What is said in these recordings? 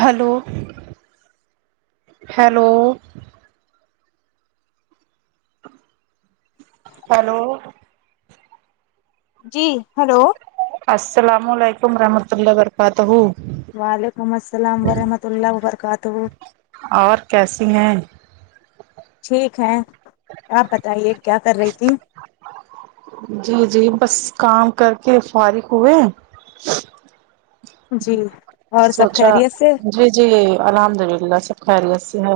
hello hello hello جی hello السلام علیکم رحمۃ اللہ و برکاتہ وعلیکم السلام ورحمۃ اللہ وبرکاتہ اور کیسی ہیں ٹھیک ہے آپ بتائیے کیا کر رہی تھی جی جی بس کام کر کے فارغ ہوئے جی اور سب سوچا خیریت سے جی جی الحمدلللہ سب خیریت سے ہے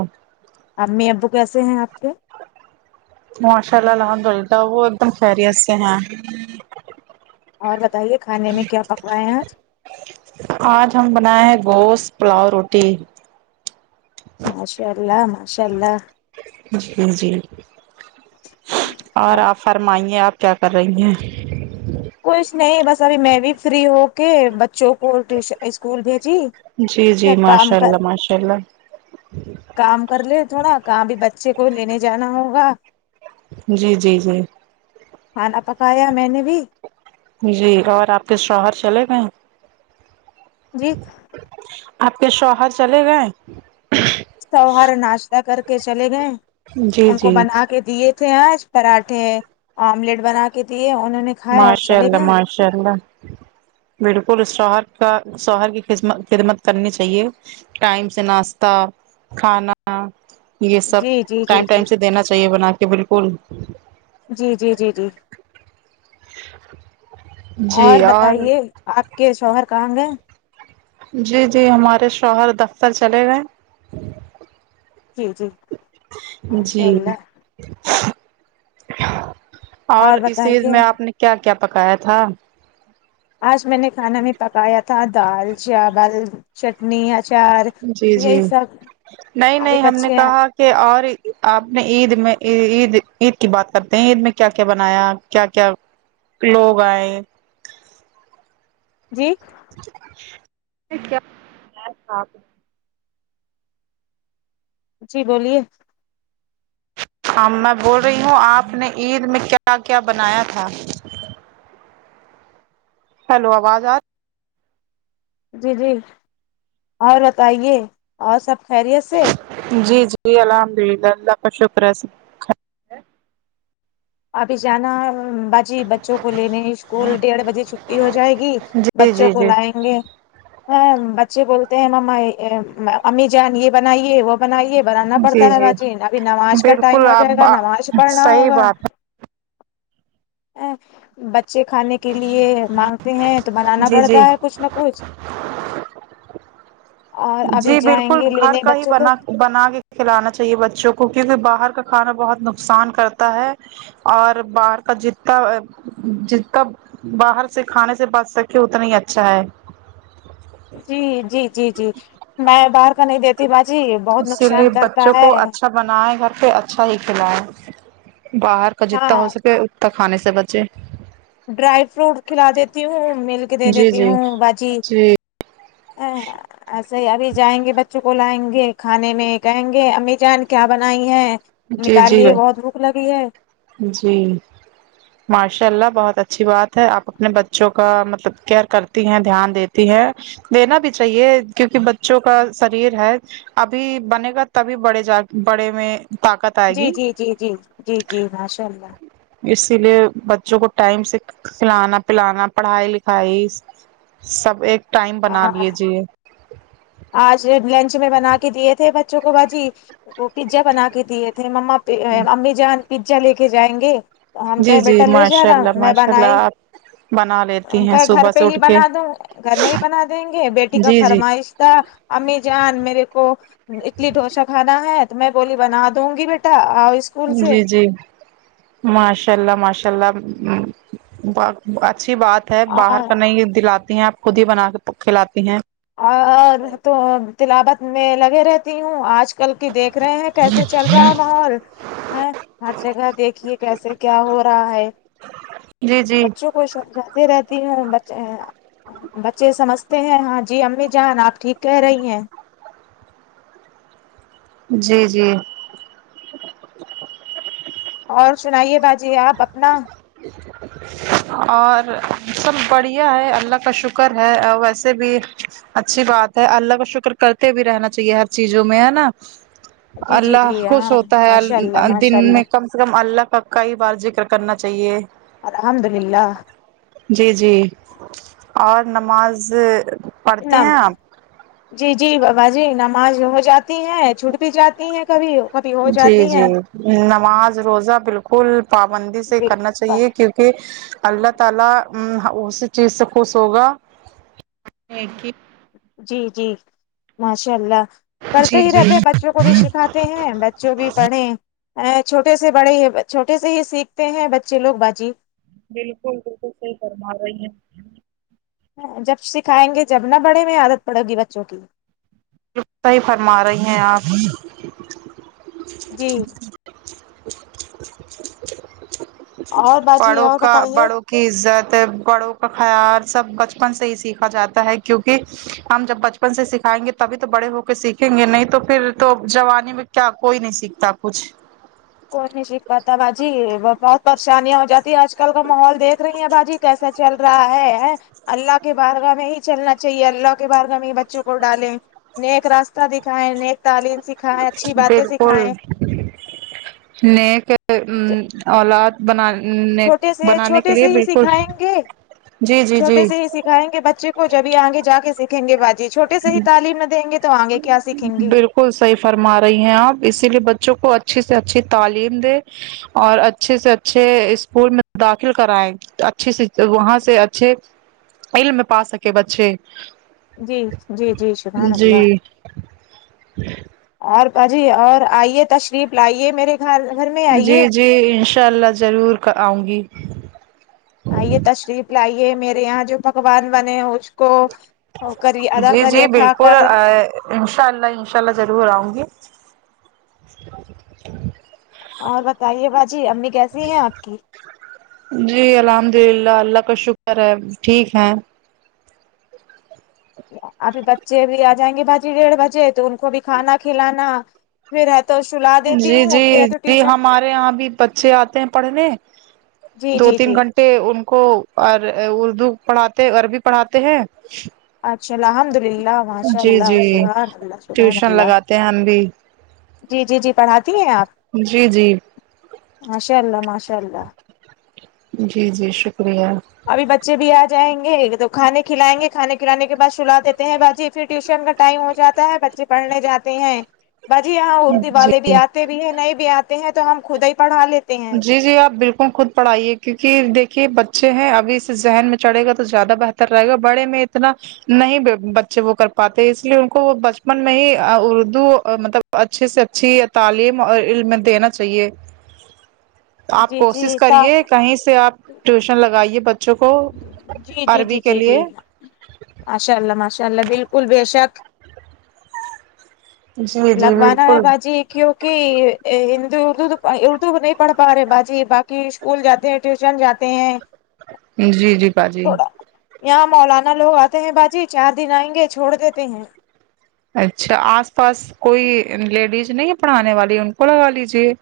امی ابو کیسے ہیں آپ کے ماشاءاللہ الحمدللہ وہ ایک دم خیریت سے ہیں اور بتائیے کھانے میں کیا پکہ ہیں آج آج ہم بنائے ہیں گوشت پلاؤ روٹی ماشاءاللہ ماشاءاللہ جی جی اور آپ فرمائیے آپ کیا کر رہی ہیں کچھ نہیں بس ابھی میں بھی فری ہو کے بچوں کو ٹیشن اسکول بھیجی میں کام کر ماشاءاللہ کام کر لے تھوڑا کہاں بھی بچے کو لینے جانا ہوگا جی جی جی کھانا پکایا میں نے بھی جی اور آپ کے شوہر چلے گئے جی آپ کے شوہر چلے گئے شوہر ناشتہ کر کے چلے گئے جی ان کو جی بنا کے دیے تھے آج پراٹھے آملیٹ بنا کے کیتی ہے ماشاء اللہ ماشاء اللہ بالکل شوہر کا شوہر کی خدمت خدمت کرنی چاہیے ٹائم سے ناشتہ کھانا یہ سب جی جی جی ٹائم جی ٹائم سے دینا چاہیے بنا کے بالکل جی جی جی جی اور بتائیے آپ کے شوہر کہاں گے جی جی ہمارے شوہر دفتر چلے گئے جی جی جی ماشاء اللہ اور اس ایج میں آپ نے کیا کیا پکایا تھا آج میں نے کھانا میں پکایا تھا دال چاول چٹنی اچار جی یہی جی سب نہیں آبھی نہیں ہم نے بچے ہیں کہا اور آپ نے عید میں عید عید کی بات کرتے ہیں عید میں کیا کیا بنایا کیا کیا لوگ آئے جی [inaudible] جی بولیے ہاں میں بول رہی ہوں آپ نے عید میں کیا کیا بنایا تھا ہیلو آواز آ جی جی اور بتائیے اور سب خیریت سے جی جی الحمد للہ اللہ کا شکر ہے ابھی جانا ہے باجی جی بچوں کو لینے اسکول ڈیڑھ بجے چھٹی ہو جائے گی جی بچوں جی کو جی لائیں گے ہاں بچے بولتے ہیں ممما امی جان یہ بنائیے وہ بنائیے بنانا جی پڑتا ہے جی باجی ابھی نماز کا ٹائم بالکل ہو آپ جائے گا نماز پڑھنا صحیح ہوگا بات ا بچے کھانے کے لیے مانگتے ہیں تو ہے بنانا جی جی پڑتا ہے کچھ نہ کچھ اور ابھی جی جائیں بالکل گے گھر لینے کا ہی بچوں کو بنا بنا کے کھلانا چاہیے بچوں کو کیونکہ باہر کا کھانا بہت نقصان کرتا ہے اور باہر کا جتتا جیتا باہر سے کھانے سے بچ سکے اتنا ہی اچھا ہے جی جی جی جی میں باہر کا نہیں دیتی باجی بہت اسی لیے نقصان کرتا بچوں ہے کو اچھا بنائے گھر پہ اچھا ہی کھلیں باہر کا جتنا ہو ہاں سکے تو کھانے سے بچے ڈرائی فروٹ کھلا دیتی ہوں ملک دے جی دیتی جی ہوں باجی جی ا ایسے ہی ابھی جائیں گے بچوں کو لائیں گے کھانے میں کہیں گے امی جان کیا بنائی ہیں جی جی نکالیے بھائی بہت بھوک لگی ہے جی ماشاء اللہ بہت اچھی بات ہے آپ اپنے بچوں کا مطلب کیئر کرتی ہیں دھیان دیتی ہیں دینا بھی چاہیے کیونکہ بچوں کا شریر ہے ابھی بنے گا تبھی بڑے جا بڑے میں طاقت آئے جی گی جی جی جی جی جی ماشاء اللہ اسی لیے بچوں کو ٹائم سے کھلانا پلانا پڑھائی لکھائی سب ایک ٹائم بنا ہاں لیجیے آج لنچ میں بنا کے دیے تھے بچوں کو باجی وہ پیزا بنا کے دیے تھے مما امی جان پیزا لے کے جائیں گے تو ہم جی کہیں جی بیٹا لے جا ماشاء نا اللہ میں ماشاء اللہ بنائی آپ بنا لیتی ہم ہیں کہیں گھر صبح سے پہ ہی اٹھ کے بنا دوں گھر میں ہی بنا دیں گے بیٹی کا جی جی فرمائش تھا امی جان میرے کو اتلی ڈھوسا کھانا ہے تو میں بولی بنا دوں گی بیٹا اور اس کو جی جی ماشاء اللہ ماشاء اللہ اچھی بات باہر کر نہیں دلاتی ہیں اپ خود ہی بنا کے پ کےلاتی ہیں اور تو تلاوت میں لگے رہتی ہوں آج کل کل کی دیکھ رہے ہیں کیسے چل رہا ہے ماحول ا ہر جگہ دیکھیے کیسے کیا ہو رہا ہے جی جی بچوں کو سم جاتے رہتی ہوں ب بچے سمجھتے ہیں ہاں جی امی جان آپ ٹھیک کہہ رہی ہیں جی جی اور سنائیے باجی آپ اپنا اور سب بڑھیا ہے اللہ کا شکر ہے ویسے بھی اچھی بات ہے اللہ کا شکر کرتے بھی رہنا چاہیے ہر چیزوں میں ہے نا جی جی اللہ جی خوش ہاں ہوتا ہے ماشاء اللہ ال دن ماشاء میں اللہ کم کم اللہ کا کئی بار ذکر کرنا چاہیے الحمد للہ جی جی اور نماز پڑھتے ہیں آپ نام جی جی با باجی نماز ہو جاتی ہیں چھوٹ بھی جاتی ہیں کبھی ہو کبھی جی جاتی جی ہیں نماز روزہ بالکل پابندی سے کرنا چاہیے بال چاہیے کیونکہ اللہ تعالی اسی چیز سے خوش ہوگا ایک کہ جی جی ماشاء اللہ کرتے جی ہی جی رہتے ب بچوں کو بھی سکھاتے ہیں بچوں بھی پڑھیں ا چھوٹے سے بڑے ہی چھوٹے سے ہی سیکھتے ہیں بچے لوگ باجی بالکل بالکل صحیح فرما رہی ہیں جب سکھائیں گے جب نہ بڑے میں عادت پڑے گی بچوں کی ہی فرما رہی ہیں آپ جی اور باجی بڑوں اور کا بتائیے بڑوں کی عزت بڑوں کا خیال سب بچپن سے ہی سیکھا جاتا ہے کیونکہ ہم جب بچپن سے سکھائیں گے تبھی تو بڑے ہو کے سیکھیں گے نہیں تو پھر تو جوانی میں کیا کوئی نہیں سیکھتا کچھ کوئی نہیں سیکھ پاتا باجی بہت پریشانیاں ہو جاتی ہے آج کل کا ماحول دیکھ رہی ہیں باجی کیسا چل رہا ہے اللہ کے بارگاہ میں ہی چلنا چاہیے اللہ کے بارگاہ میں ہی بچوں کو ڈالیں نیک راستہ دکھائےیں نیک تعلیم سکھائےیں اچھی باتیں بالکل سکھائیں نیک ا اولاد بنانے چھوٹے سے بنانے کے چھوٹے لیے سے ہی بالکل سکھائیں جی جی جی ائیں گے بچے کو جبھی آگے جا کے سیکھیں گے باجی چھوٹے سے ہی تعلیم نہ دیں گے تو تو آگے کیا سیکھیں گے بالکل صحیح فرما رہی ہیں آپ اسی لیے بچوں کو اچھی سے اچھی تعلیم دیں اور اچھے سے اچھے اسکول میں داخل کرائیں اچھے سے وہاں سے اچھے علم پا سکے بچے جی جی جی شبان جی اللہ [inaudible] اور با جی اور آئیے تشریف لائیے میرے گھر گھر میں آئیے جی جی انشاء اللہ ضرور آؤں گی آئیے تشریف لائیے میرے یہاں جو پکوان بنے اس کو کری ادا جی جی کریے کھا بالکل کر انشاء اللہ انشاء اللہ ضرور آؤں گی اور بتائیے باجی امی کیسی ہیں آپ کی جی الحمد للہ اللہ کا شکر ہے ٹھیک ہیں ابھی بچے بھی آ جائیں گے باجی ڈیڑھ بجے تو ان کو بھی کھانا کھلانا پھر ہے تو سلا دیتی جی ہوں اور جی پھر ہے تو جی ٹیوشن ہمارے یہاں بھی بچے آتے ہیں پڑھنے جی جی دو تین جی گھنٹے ان کو اردو پڑھاتے عربی پڑھاتے ہیں اچھا الحمد للہ ماشاء جی اللہ جی شبحان اللہ شبحان ٹیوشن اللہ لگاتے ہیں ہم بھی جی جی جی پڑھاتی ہیں آپ جی جی ماشاء اللہ ماشاء اللہ جی جی شکریہ ابھی بچے بھی آ جائیں گے تو کھانے کھلائیں گے کھانے کھلے کے بعد سلا دیتے ہیں باجی پھر ٹیوشن کا ٹائم ہو جاتا ہے بچے پڑھنے جاتے ہیں باجی یہاں اردو جی والے بھی آتے بھی ہیں نہیں بھی آتے ہیں تو ہم خود ہی پڑھا لیتے ہیں جی جی آپ بالکل خود پڑھائیے کیونکہ دیکھیے بچے ہیں ابھی سے ذہن میں چڑے گا تو زیادہ بہتر رہے گا بڑے میں اتنا نہیں بچے وہ کر پاتے اس لیے ان کو وہ بچپن میں ہی اردو مطلب اچھے سے اچھی تعلیم اور علم دینا چاہیے آپ جی کوشش جی تا کریے کہیں سے آپ ٹیوشن لگائیے ب بچوں کو جی جی عربی جی کے جی لیے جی ماشاء اللہ ماشاء اللہ بالکل بےشک جی جی لگوانا بالکل ہے باجی ایک کیونکہ ہندو اردو اردو نہیں پڑھ پا رہے باجی باقی اسکول جاتے ہیں ٹیوشن جاتے ہیں جی جی باجی تھوڑا یہاں مولانا لوگ آتے ہیں باجی چار دن آئیں گے چھوڑ دیتے ہیں اچھا آس پاس کوئی لیڈیز نہیں ہے پڑھانے والی ان کو لگا لیجیے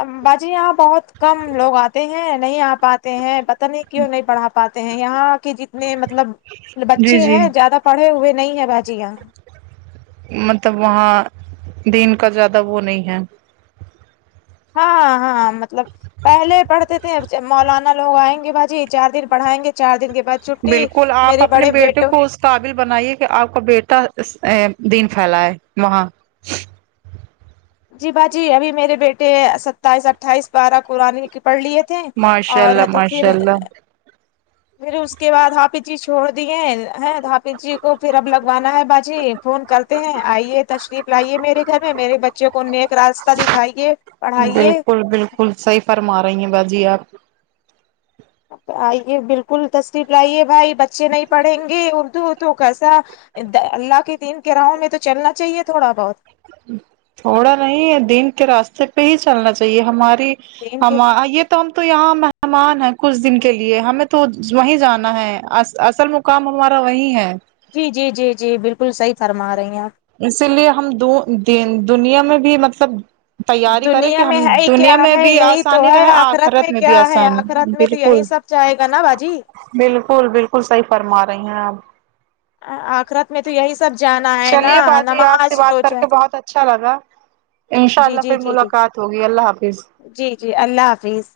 ام باجی یہاں بہت کم لوگ آتے ہیں نہیں آ پاتے ہیں پتہ نہیں کیوں نہیں پڑھا پاتے ہیں یہاں کے جتنے مطلب جی بچے جی ہیں زیادہ پڑھے ہوئے نہیں ہے باجی یہاں مطلب وہاں دن کا زیادہ وہ نہیں ہے ہاں ہاں ہاں مطلب پہلے پڑھتے تھے اب مولانا لوگ آئیں گے باجی چار دن پڑھائیں گے چار دن کے بعد چھٹی بالکل آپ میرے اپنے بڑے بیٹے کو اس قابل بنائیے کہ آپ کا بیٹا س دین پھیلائے وہاں جی باجی ابھی میرے بیٹے ستائیس اٹھائیس پارہ قرآن کی پڑھ لیے تھے ماشاء اور اللہ ہے تو پھر ماشاء اللہ پھر اس کے بعد حافظی چھوڑ دیے ہیں ہ حافظی کو پھر اب لگوانا ہے باجی فون کرتے ہیں آئیے تشریف لائیے میرے گھر میں میرے بچوں کو نیک راس تہ دکھائیے پڑھائیے بالکل بالکل صحیح فرما رہی ہیں باجی آپ آئیے بالکل تشریف لائیے بھائی بچے نہیں پڑھیں گے اردو تو کیسا د اللہ کے دین کے راہوں میں تو چلنا چاہیے تھوڑا بہت تھوڑا نہیں ہے دن کے راستے پہ ہی چلنا چاہیے ہماری دین کے ہم یہ تو ہم تو یہاں مہمان ہیں کچھ دن کے لیے ہمیں تو وہیں جانا ہے ا اص اصل میں کام ہمارا وہیں ہے جی جی جی جی بالکل صحیح فرما رہی ہیں آپ اسی لیے ہم د دین دنیا میں بھی مطلب تیاری کریں کہ دنیا میں ہم ہے ہی دنیا کیا میں ہے بھی یہی تو آسانی ہے رہے آخرت میں بھی کیا ہے آسانی آخرت میں تو بالکل یہی سب جائے گا نا باجی بالکل بالکل صحیح فرما رہی ہیں اپ آخرت میں تو یہی سب جانا ہے نا چلیے باجی آپ سے نماز بات کر روزہ کے بہت اچھا لگا انشاء جی اللہ جی پھر جی جی ملاقات ہوگی اللہ حافظ جی جی اللہ حافظ